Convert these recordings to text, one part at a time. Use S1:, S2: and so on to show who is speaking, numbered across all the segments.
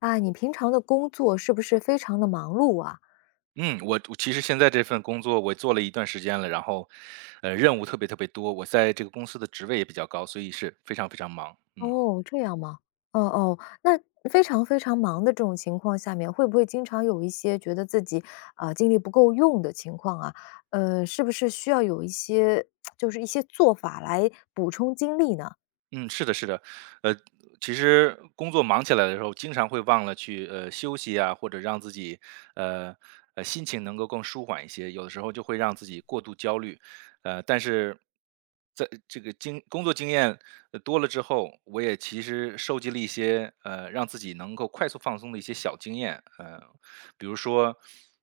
S1: 啊，你平常的工作是不是非常的忙碌啊？
S2: 我其实现在这份工作我做了一段时间了，然后，任务特别特别多，我在这个公司的职位也比较高，所以是非常非常忙。嗯
S1: 哦，这样吗？哦哦，那非常非常忙的这种情况下面，会不会经常有一些觉得自己，啊，精力不够用的情况啊？是不是需要有一些 就是一些做法来补充精力呢？
S2: 嗯，是的，是的，呃，其实工作忙起来的时候，经常会忘了去休息啊，或者让自己呃心情能够更舒缓一些，有的时候就会让自己过度焦虑，但是。在这个工作经验多了之后，我也其实收集了一些让自己能够快速放松的一些小经验，比如说，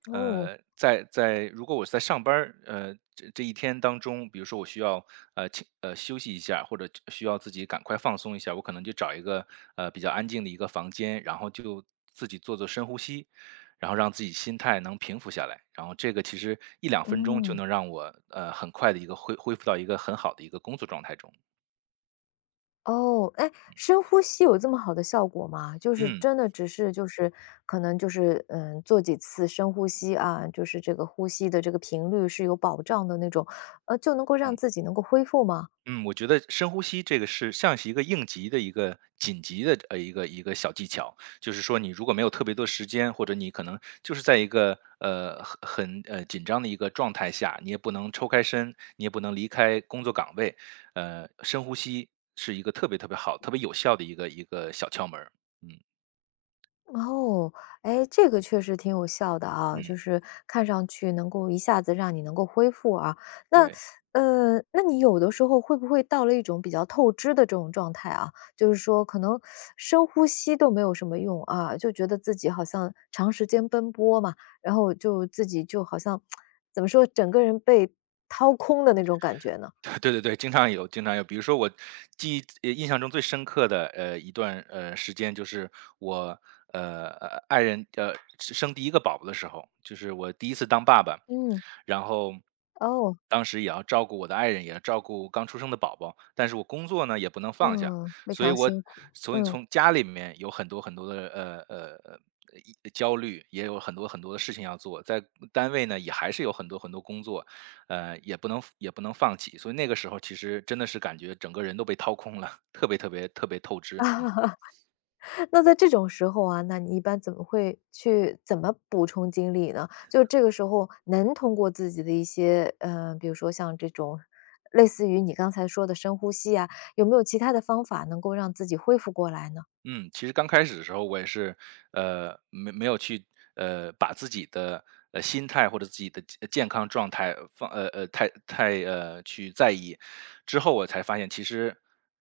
S1: 哦，
S2: 如果我在上班儿，这一天当中，比如说我需要请休息一下，或者需要自己赶快放松一下，我可能就找一个比较安静的一个房间，然后就自己做做深呼吸，然后让自己心态能平复下来。然后这个其实一两分钟就
S1: 嗯。
S2: 能让我很快的一个恢复到一个很好的一个工作状态中。
S1: 哦，哎，深呼吸有这么好的效果吗？就是
S2: 嗯
S1: 真的只是就是可能就是嗯，做几次深呼吸啊，就是这个呼吸的这个频率是有保障的那种，就能够让
S2: 嗯。
S1: 自己能够恢复吗？
S2: 嗯，我觉得深呼吸这个是像是一个应急的一个紧急的一个小技巧，就是说你如果没有特别多时间，或者你可能就是在一个很紧张的一个状态下，你也不能抽开身，你也不能离开工作岗位，深呼吸是一个特别特别好、特别有效的一个小窍门儿。嗯
S1: 哦，哎，这个确实挺有效的啊，就
S2: 嗯，
S1: 是看上去能够一下子让你能够恢复啊。那，
S2: 对。
S1: 那你有的时候会不会到了一种比较透支的这种状态啊？就是说，可能深呼吸都没有什么用啊，就觉得自己好像长时间奔波嘛，然后就自己就好像怎么说，整个人被掏空的那种感觉呢？
S2: 对对对，经常有，经常有。比如说我记忆印象中最深刻的，一段，时间就是我爱人，生第一个宝宝的时候，就是我第一次当爸爸。
S1: 嗯，
S2: 然后
S1: 哦，
S2: 当时也要照顾我的爱人，也要照顾刚出生的宝宝，但是我工作呢也不能放下，
S1: 嗯，非
S2: 所以
S1: 常辛苦，嗯。
S2: 从家里面有很多很多的一焦虑，也有很多很多的事情要做，在单位呢也还是有很多很多工作，也不能放弃，所以那个时候其实真的是感觉整个人都被掏空了，特别特别特别透支，嗯。
S1: 那在这种时候啊，那你一般怎么会去怎么补充精力呢？就这个时候能通过自己的一些，比如说像这种类似于你刚才说的深呼吸啊，有没有其他的方法能够让自己恢复过来呢？
S2: 嗯，其实刚开始的时候我也是，没有去，把自己的，心态或者自己的健康状态放太去在意。之后我才发现，其实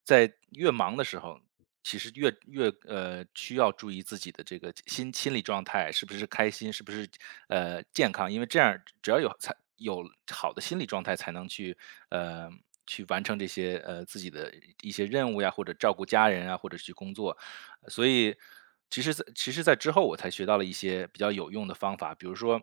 S2: 在越忙的时候，其实越需要注意自己的这个心理状态，是不是开心，是不是，健康。因为这样只要有才有好的心理状态才能呃，去完成这些，自己的一些任务呀，或者照顾家人啊，或者去工作。所以其实在之后我才学到了一些比较有用的方法，比如说，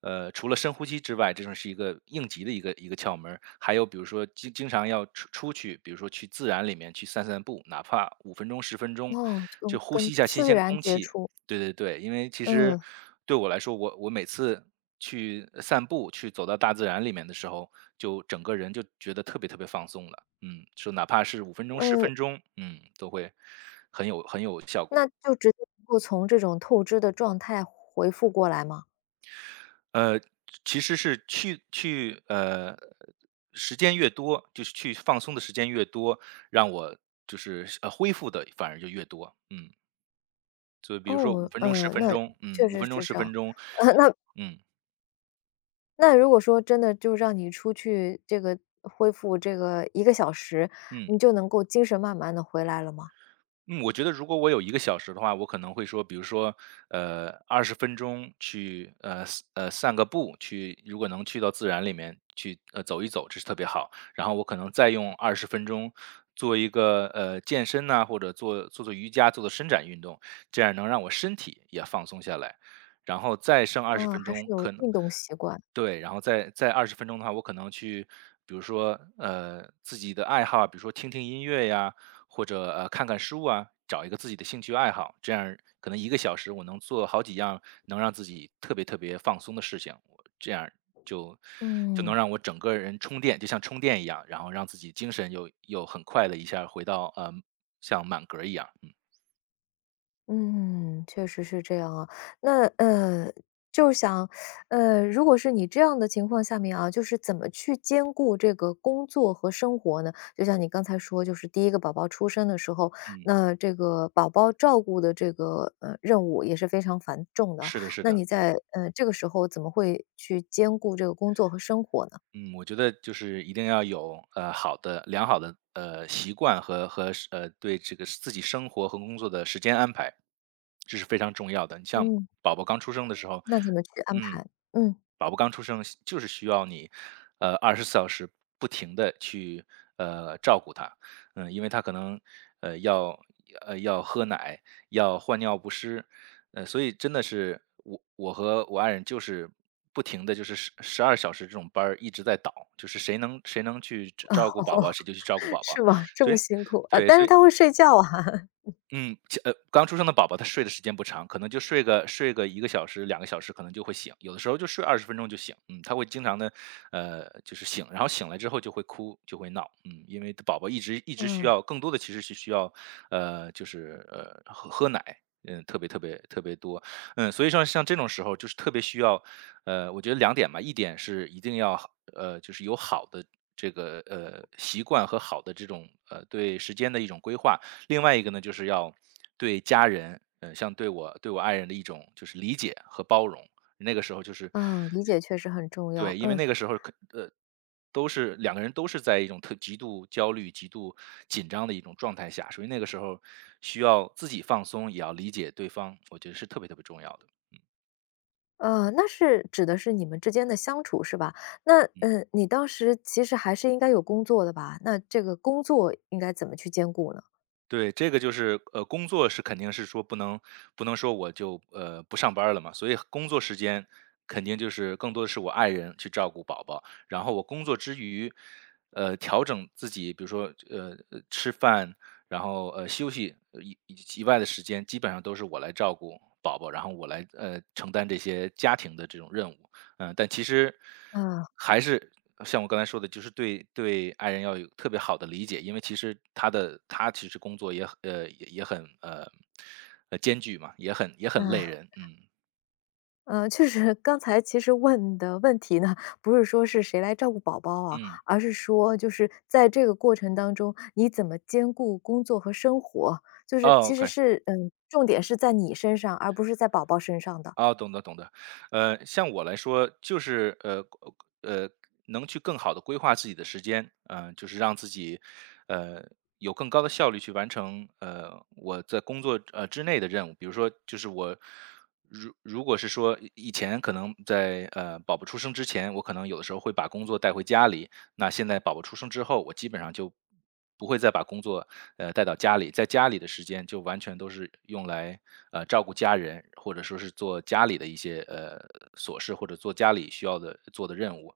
S2: 除了深呼吸之外，这种是一个应急的一个窍门儿，还有比如说经常要出去，比如说去自然里面去散散步，哪怕五分钟、十分钟，
S1: 哦，跟
S2: 就呼
S1: 跟
S2: 吸一下新
S1: 自
S2: 鲜
S1: 然
S2: 空
S1: 接
S2: 气，
S1: 触，
S2: 对对对，因为其实
S1: 嗯，
S2: 对我来说，我每次去散步，去走到大自然里面的时候，就整个人就觉得特别特别放松了。嗯，就哪怕是五分钟、十
S1: 嗯，
S2: 分钟，嗯，都会很有效果。
S1: 那就直接能够从这种透支的状态回复过来吗？
S2: 呃，其实是去去呃，时间越多，就是去放松的时间越多，让我就是恢复的反而就越多。嗯，所以比如说五
S1: 哦，
S2: 分钟、十
S1: 嗯，
S2: 分
S1: 那
S2: 钟，
S1: 确
S2: 嗯五
S1: 实
S2: 分钟、
S1: 是
S2: 十
S1: 这
S2: 分
S1: 样，
S2: 钟，
S1: 那
S2: 嗯
S1: 如果说真的就让你出去这个恢复这个1个小时，
S2: 嗯。
S1: 你就能够精神慢慢的回来了吗？
S2: 嗯，我觉得如果我有一个小时的话，我可能会说，比如说，二十分钟去，散个步，如果能去到自然里面去，走一走，这是特别好。然后我可能再用二十分钟做一个，健身呐，或者做做瑜伽，做做伸展运动，这样能让我身体也放松下来。然后再剩二十
S1: 嗯，
S2: 分
S1: 还是
S2: 钟，
S1: 有
S2: 可能
S1: 运动习惯，
S2: 对，然后再二十分钟的话，我可能去比如说，自己的爱好啊，比如说听听音乐呀，或者，看看书啊，找一个自己的兴趣爱好，这样可能一个小时我能做好几样能让自己特别特别放松的事情，我这样就就
S1: 嗯。
S2: 能让我整个人充电，就像充电一样，然后让自己精神又很快的一下回到，像满格儿一样，嗯，
S1: 嗯，确实是这样啊。那就是想，如果是你这样的情况下面啊，就是怎么去兼顾这个工作和生活呢？就像你刚才说，就是第一个宝宝出生的时候，
S2: 嗯，
S1: 那这个宝宝照顾的这个任务也是非常繁重的。
S2: 是的是
S1: 那
S2: 的。
S1: 你在这个时候怎么会去兼顾这个工作和生活呢？
S2: 嗯，我觉得就是一定要有良好的习惯和对这个自己生活和工作的时间安排，这是非常重要的。你像
S1: 嗯，
S2: 宝宝刚出生的时候，
S1: 那怎么去安
S2: 嗯，
S1: 排？嗯，
S2: 宝宝刚出生就是需要你24小时不停的去照顾他，嗯，因为他可能，呃，要要喝奶，要换尿不湿，所以真的是我和我爱人就是不停的就是十二小时这种班儿一直在倒，就是谁能去照 顾宝
S1: 哦，
S2: 宝，谁就去照顾宝宝。
S1: 是吗？这
S2: 所
S1: 么
S2: 以
S1: 辛苦啊，
S2: 对，
S1: 但
S2: 所
S1: 是
S2: 以
S1: 他会睡觉啊，
S2: 刚出生的宝宝他睡的时间不长，可能就睡个一个小时、两个小时可能就会醒，有的时候就睡二十分钟就醒。嗯，他会经常的，就是醒，然后醒来之后就会哭，就会闹。嗯，因为宝宝一直需
S1: 嗯。
S2: 要更多的其实是需要，就是，喝奶，嗯，特别特别特别多。嗯，所以说像这种时候就是特别需要，我觉得两点吧，一点是一定要就是有好的这个，习惯和好的这种，对时间的一种规划。另外一个呢，就是要对家人，像对我爱人的一种就是理解和包容。那个时候就是
S1: 啊，理解确实很重要。
S2: 对，因为
S1: 嗯，
S2: 那个时候都是两个人都是在一种极度焦虑、极度紧张的一种状态下，所以那个时候需要自己放松，也要理解对方，我觉得是特别特别重要的。
S1: 那是指的是你们之间的相处是吧？那
S2: 嗯。
S1: 嗯，你当时其实还是应该有工作的吧？那这个工作应该怎么去兼顾呢？
S2: 对，这个就是工作是肯定是说不能说我就不上班儿了嘛，所以工作时间肯定就是更多的是我爱人去照顾宝宝，然后我工作之余，调整自己，比如说吃饭，然后休息以外的时间，基本上都是我来照顾宝宝，然后我来承担这些家庭的这种任务。嗯，但其实
S1: 嗯
S2: 还是像我刚才说的，就是对爱人要有特别好的理解，因为其实他其实工作也很艰巨嘛，也很
S1: 嗯
S2: 累人，嗯
S1: 就是刚才其实问的问题呢，不是说是谁来照顾宝宝啊，
S2: 嗯，
S1: 而是说就是在这个过程当中，你怎么兼顾工作和生活？就是
S2: 哦
S1: 其实
S2: ，OK。
S1: 是嗯，重点是在你身上，而不是在宝宝身上的。
S2: 啊，懂得懂得，像我来说，就是呃，能去更好的规划自己的时间，嗯，就是让自己，呃，有更高的效率去完成，我在工作之内的任务。比如说，就是我如果是说以前可能在宝宝出生之前，我可能有的时候会把工作带回家里，那现在宝宝出生之后，我基本上就不会再把工作带到家里，在家里的时间就完全都是用来照顾家人，或者说是做家里的一些琐事，或者做家里需要的做的任务。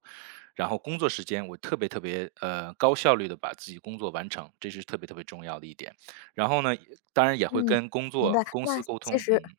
S2: 然后工作时间，我特别特别高效率的把自己工作完成，这是特别特别重要的一点。然后呢，当然也会
S1: 嗯，
S2: 跟工
S1: 明白。
S2: 作公
S1: 那
S2: 司沟
S1: 其
S2: 通。
S1: 实
S2: 嗯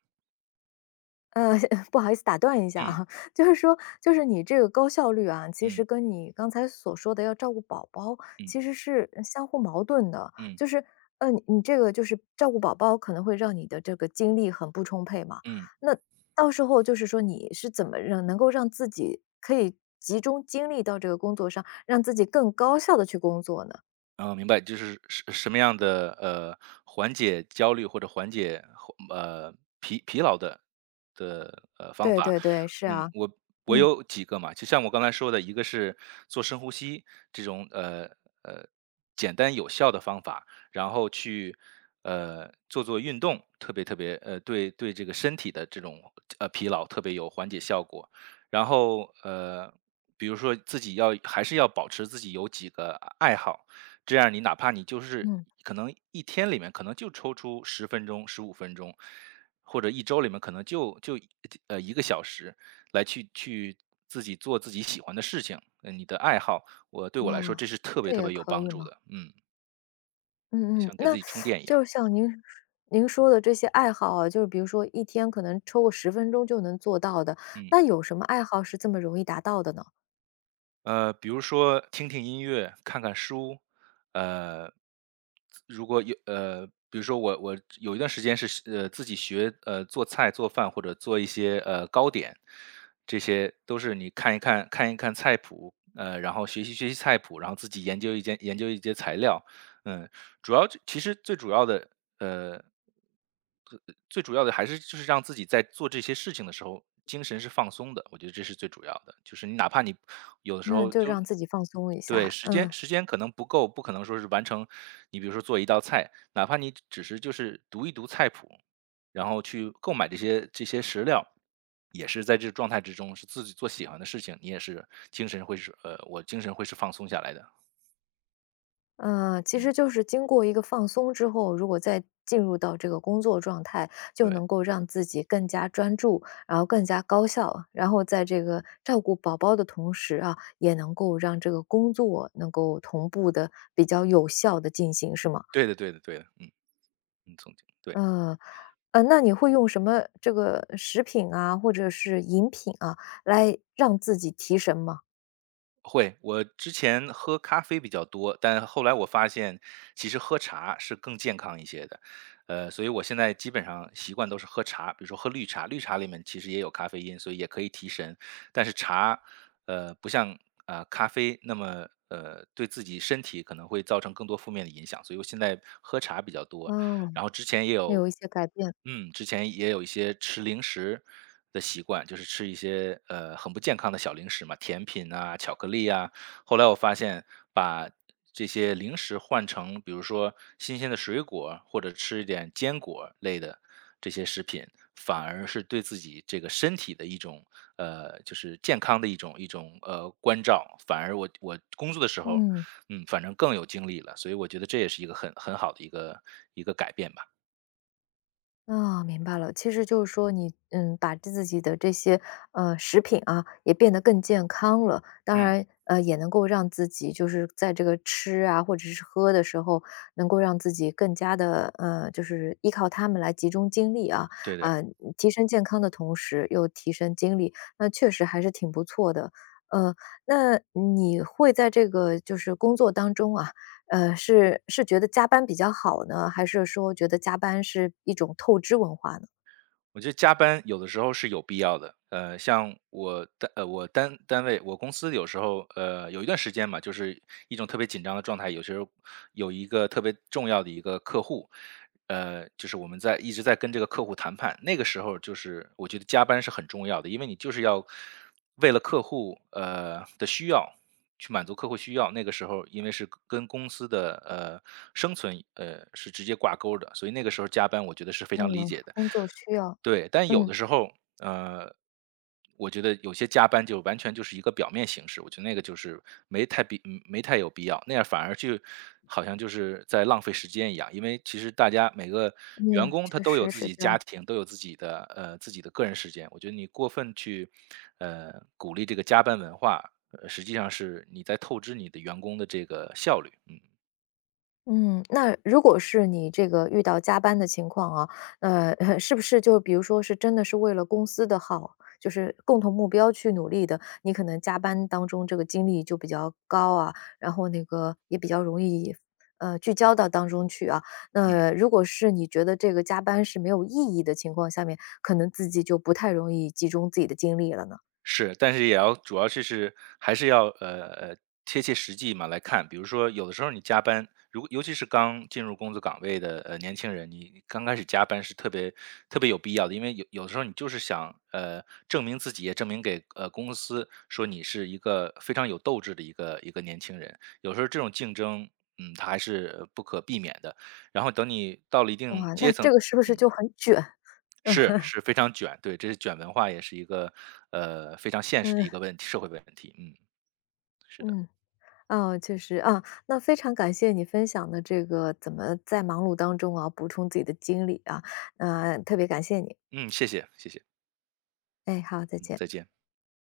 S1: 呃，不好意思打断一下
S2: 嗯
S1: 啊，就是说，就是你这个高效率啊，其实
S2: 嗯
S1: 跟你刚才所说的要照顾宝宝，
S2: 嗯
S1: 其实是相互矛盾的。
S2: 嗯嗯
S1: 就是，嗯，你这个就是照顾宝宝，可能会让你的这个精力很不充沛嘛。
S2: 嗯
S1: 那到时候就是说，你是怎么让能够让自己可以集中精力到这个工作上，让自己更高效的去工作呢？
S2: 嗯，明白，就是什么样的缓解焦虑或者缓解呃疲劳的方
S1: 对
S2: 法？
S1: 对对，是
S2: 嗯，
S1: 啊，
S2: 我
S1: 嗯
S2: 有几个嘛，就像我刚才说的，一个是做深呼吸这种呃简单有效的方法，然后去做做运动，特别特别对这个身体的这种疲劳特别有缓解效果。然后比如说自己要还是要保持自己有几个爱好。这样你哪怕你就是
S1: 嗯，
S2: 可能一天里面可能就抽出10分钟、15分钟，或者一周里面可能就1个小时来去自己做自己喜欢的事情，呃，你的爱好，对我来说这
S1: 啊、
S2: 是特别
S1: 这
S2: 特
S1: 也
S2: 别有
S1: 可
S2: 帮
S1: 以
S2: 助
S1: 吗？
S2: 的，嗯，
S1: 嗯嗯，
S2: 像给自
S1: 那
S2: 己充电一样。
S1: 就像您说的这些爱好啊，就是比如说一天可能抽个10分钟就能做到的，
S2: 嗯。
S1: 那有什么爱好是这么容易达到的呢？
S2: 比如说听听音乐，看看书。呃，如果有，比如说我有一段时间是自己学做菜做饭或者做一些糕点，这些都是你看一看菜谱，呃，然后学习学习菜谱，然后自己研究一些材料。嗯，主要就其实最主要的，呃，最最主要的还是就是让自己在做这些事情的时候，精神是放松的，我觉得这是最主要的。就是你哪怕你有的时
S1: 那
S2: 候
S1: 就
S2: 就
S1: 让自己放松一
S2: 对，
S1: 下，
S2: 时间
S1: 嗯，
S2: 时间可能不够，不可能说是完成你比如说做一道菜，哪怕你只是就是读一读菜谱，然后去购买这些食料，也是在这个状态之中，是自己做喜欢的事情，你也是精神会是呃，我精神会是放松下来的。
S1: 嗯，其
S2: 嗯，
S1: 实就是经过一个放松之后，如果再进入到这个工作状态，就
S2: 对，
S1: 能够让自己更加专注，然后更加高效，然后在这个照顾宝宝的同时啊，也能够让这个工作能够同步的比较有效的进行，是吗？
S2: 对的对的对的，嗯。嗯，总结，对，
S1: 嗯。那你会用什么这个食品啊，或者是饮品啊，来让自己提神吗？
S2: 会。我之前喝咖啡比较多，但后来我发现其实喝茶是更健康一些的，呃，所以我现在基本上习惯都是喝茶，比如说喝绿茶，绿茶里面其实也有咖啡因，所以也可以提神。但是茶，不像咖啡那么对自己身体可能会造成更多负面的影响，所以我现在喝茶比较多。
S1: 哦，
S2: 然后之前也
S1: 那有
S2: 有
S1: 一些改变，
S2: 嗯，之前也有一些吃零食的习惯，就是吃一些，呃，很不健康的小零食嘛，甜品啊、巧克力啊。后来我发现把这些零食换成比如说新鲜的水果，或者吃一点坚果类的这些食品，反而是对自己这个身体的一种，呃，就是健康的一种，呃，关照。反而我工作的时候
S1: 嗯。
S2: 嗯，反正更有精力了，所以我觉得这也是一个很好的一个改变吧。
S1: 啊，明白了。其实就是说你，嗯，把自己的这些食品啊，也变得更健康了。当
S2: 嗯，
S1: 然，也能够让自己就是在这个吃啊，或者是喝的时候，能够让自己更加的就是依靠它们来集中精力啊，
S2: 对的。
S1: 呃，提升健康的同时又提升精力，那确实还是挺不错的。呃，那你会在这个就是工作当中啊，是觉得加班比较好呢，还是说觉得加班是一种透支文化呢？
S2: 我觉得加班有的时候是有必要的，呃，像我单呃我单单位我公司有时候有一段时间嘛，就是一种特别紧张的状态，有时候有一个特别重要的一个客户，呃，就是我们一直在跟这个客户谈判，那个时候就是我觉得加班是很重要的，因为你就是要为了客户的需要去满足客户需要，那个时候因为是跟公司的生存是直接挂钩的，所以那个时候加班我觉得是非常理
S1: 嗯，
S2: 解的。
S1: 工作需要。
S2: 对，但有
S1: 嗯。
S2: 的时候，呃，我觉得有些加班就完全就是一个表面形式，我觉得那个就是没太有必要，那样反而就好像就是在浪费时间一样。因为其实大家每个员
S1: 嗯，
S2: 工他
S1: 确
S2: 都有
S1: 实
S2: 自
S1: 是
S2: 己
S1: 这
S2: 家
S1: 样。
S2: 庭，都有自己的个人时间。我觉得你过分去鼓励这个加班文化，实际上是你在透支你的员工的这个效率。嗯
S1: 嗯，那如果是你这个遇到加班的情况啊，呃，是不是就比如说是真的是为了公司的好，就是共同目标去努力的，你可能加班当中这个精力就比较高啊，然后那个也比较容易聚焦到当中去啊。
S2: 嗯
S1: 那如果是你觉得这个加班是没有意义的情况下面，可能自己就不太容易集中自己的精力了呢。
S2: 是，但是也要主要就是还是要贴切实际嘛来看，比如说有的时候你加班，如果尤其是刚进入工作岗位的年轻人，你刚开始加班是特别特别有必要的，因为有的时候你就是想证明自己，也证明给公司说你是一个非常有斗志的一个年轻人，有时候这种竞争。嗯，它还是不可避免的。然后等你到了一定
S1: 哇，那
S2: 阶
S1: 这
S2: 层，
S1: 个是不是就很卷？
S2: 是，是非常卷，对，这是卷文化，也是一个非常 现实的
S1: 嗯
S2: 一个问题，社会问题。嗯，是的。
S1: 嗯。哦，确实啊，那非常感谢你分享的这个怎么在忙碌当中啊，补充自己的精力啊，特别感谢你。
S2: 嗯，谢谢，谢谢。
S1: 哎，好，再
S2: 嗯，
S1: 见。
S2: 再见。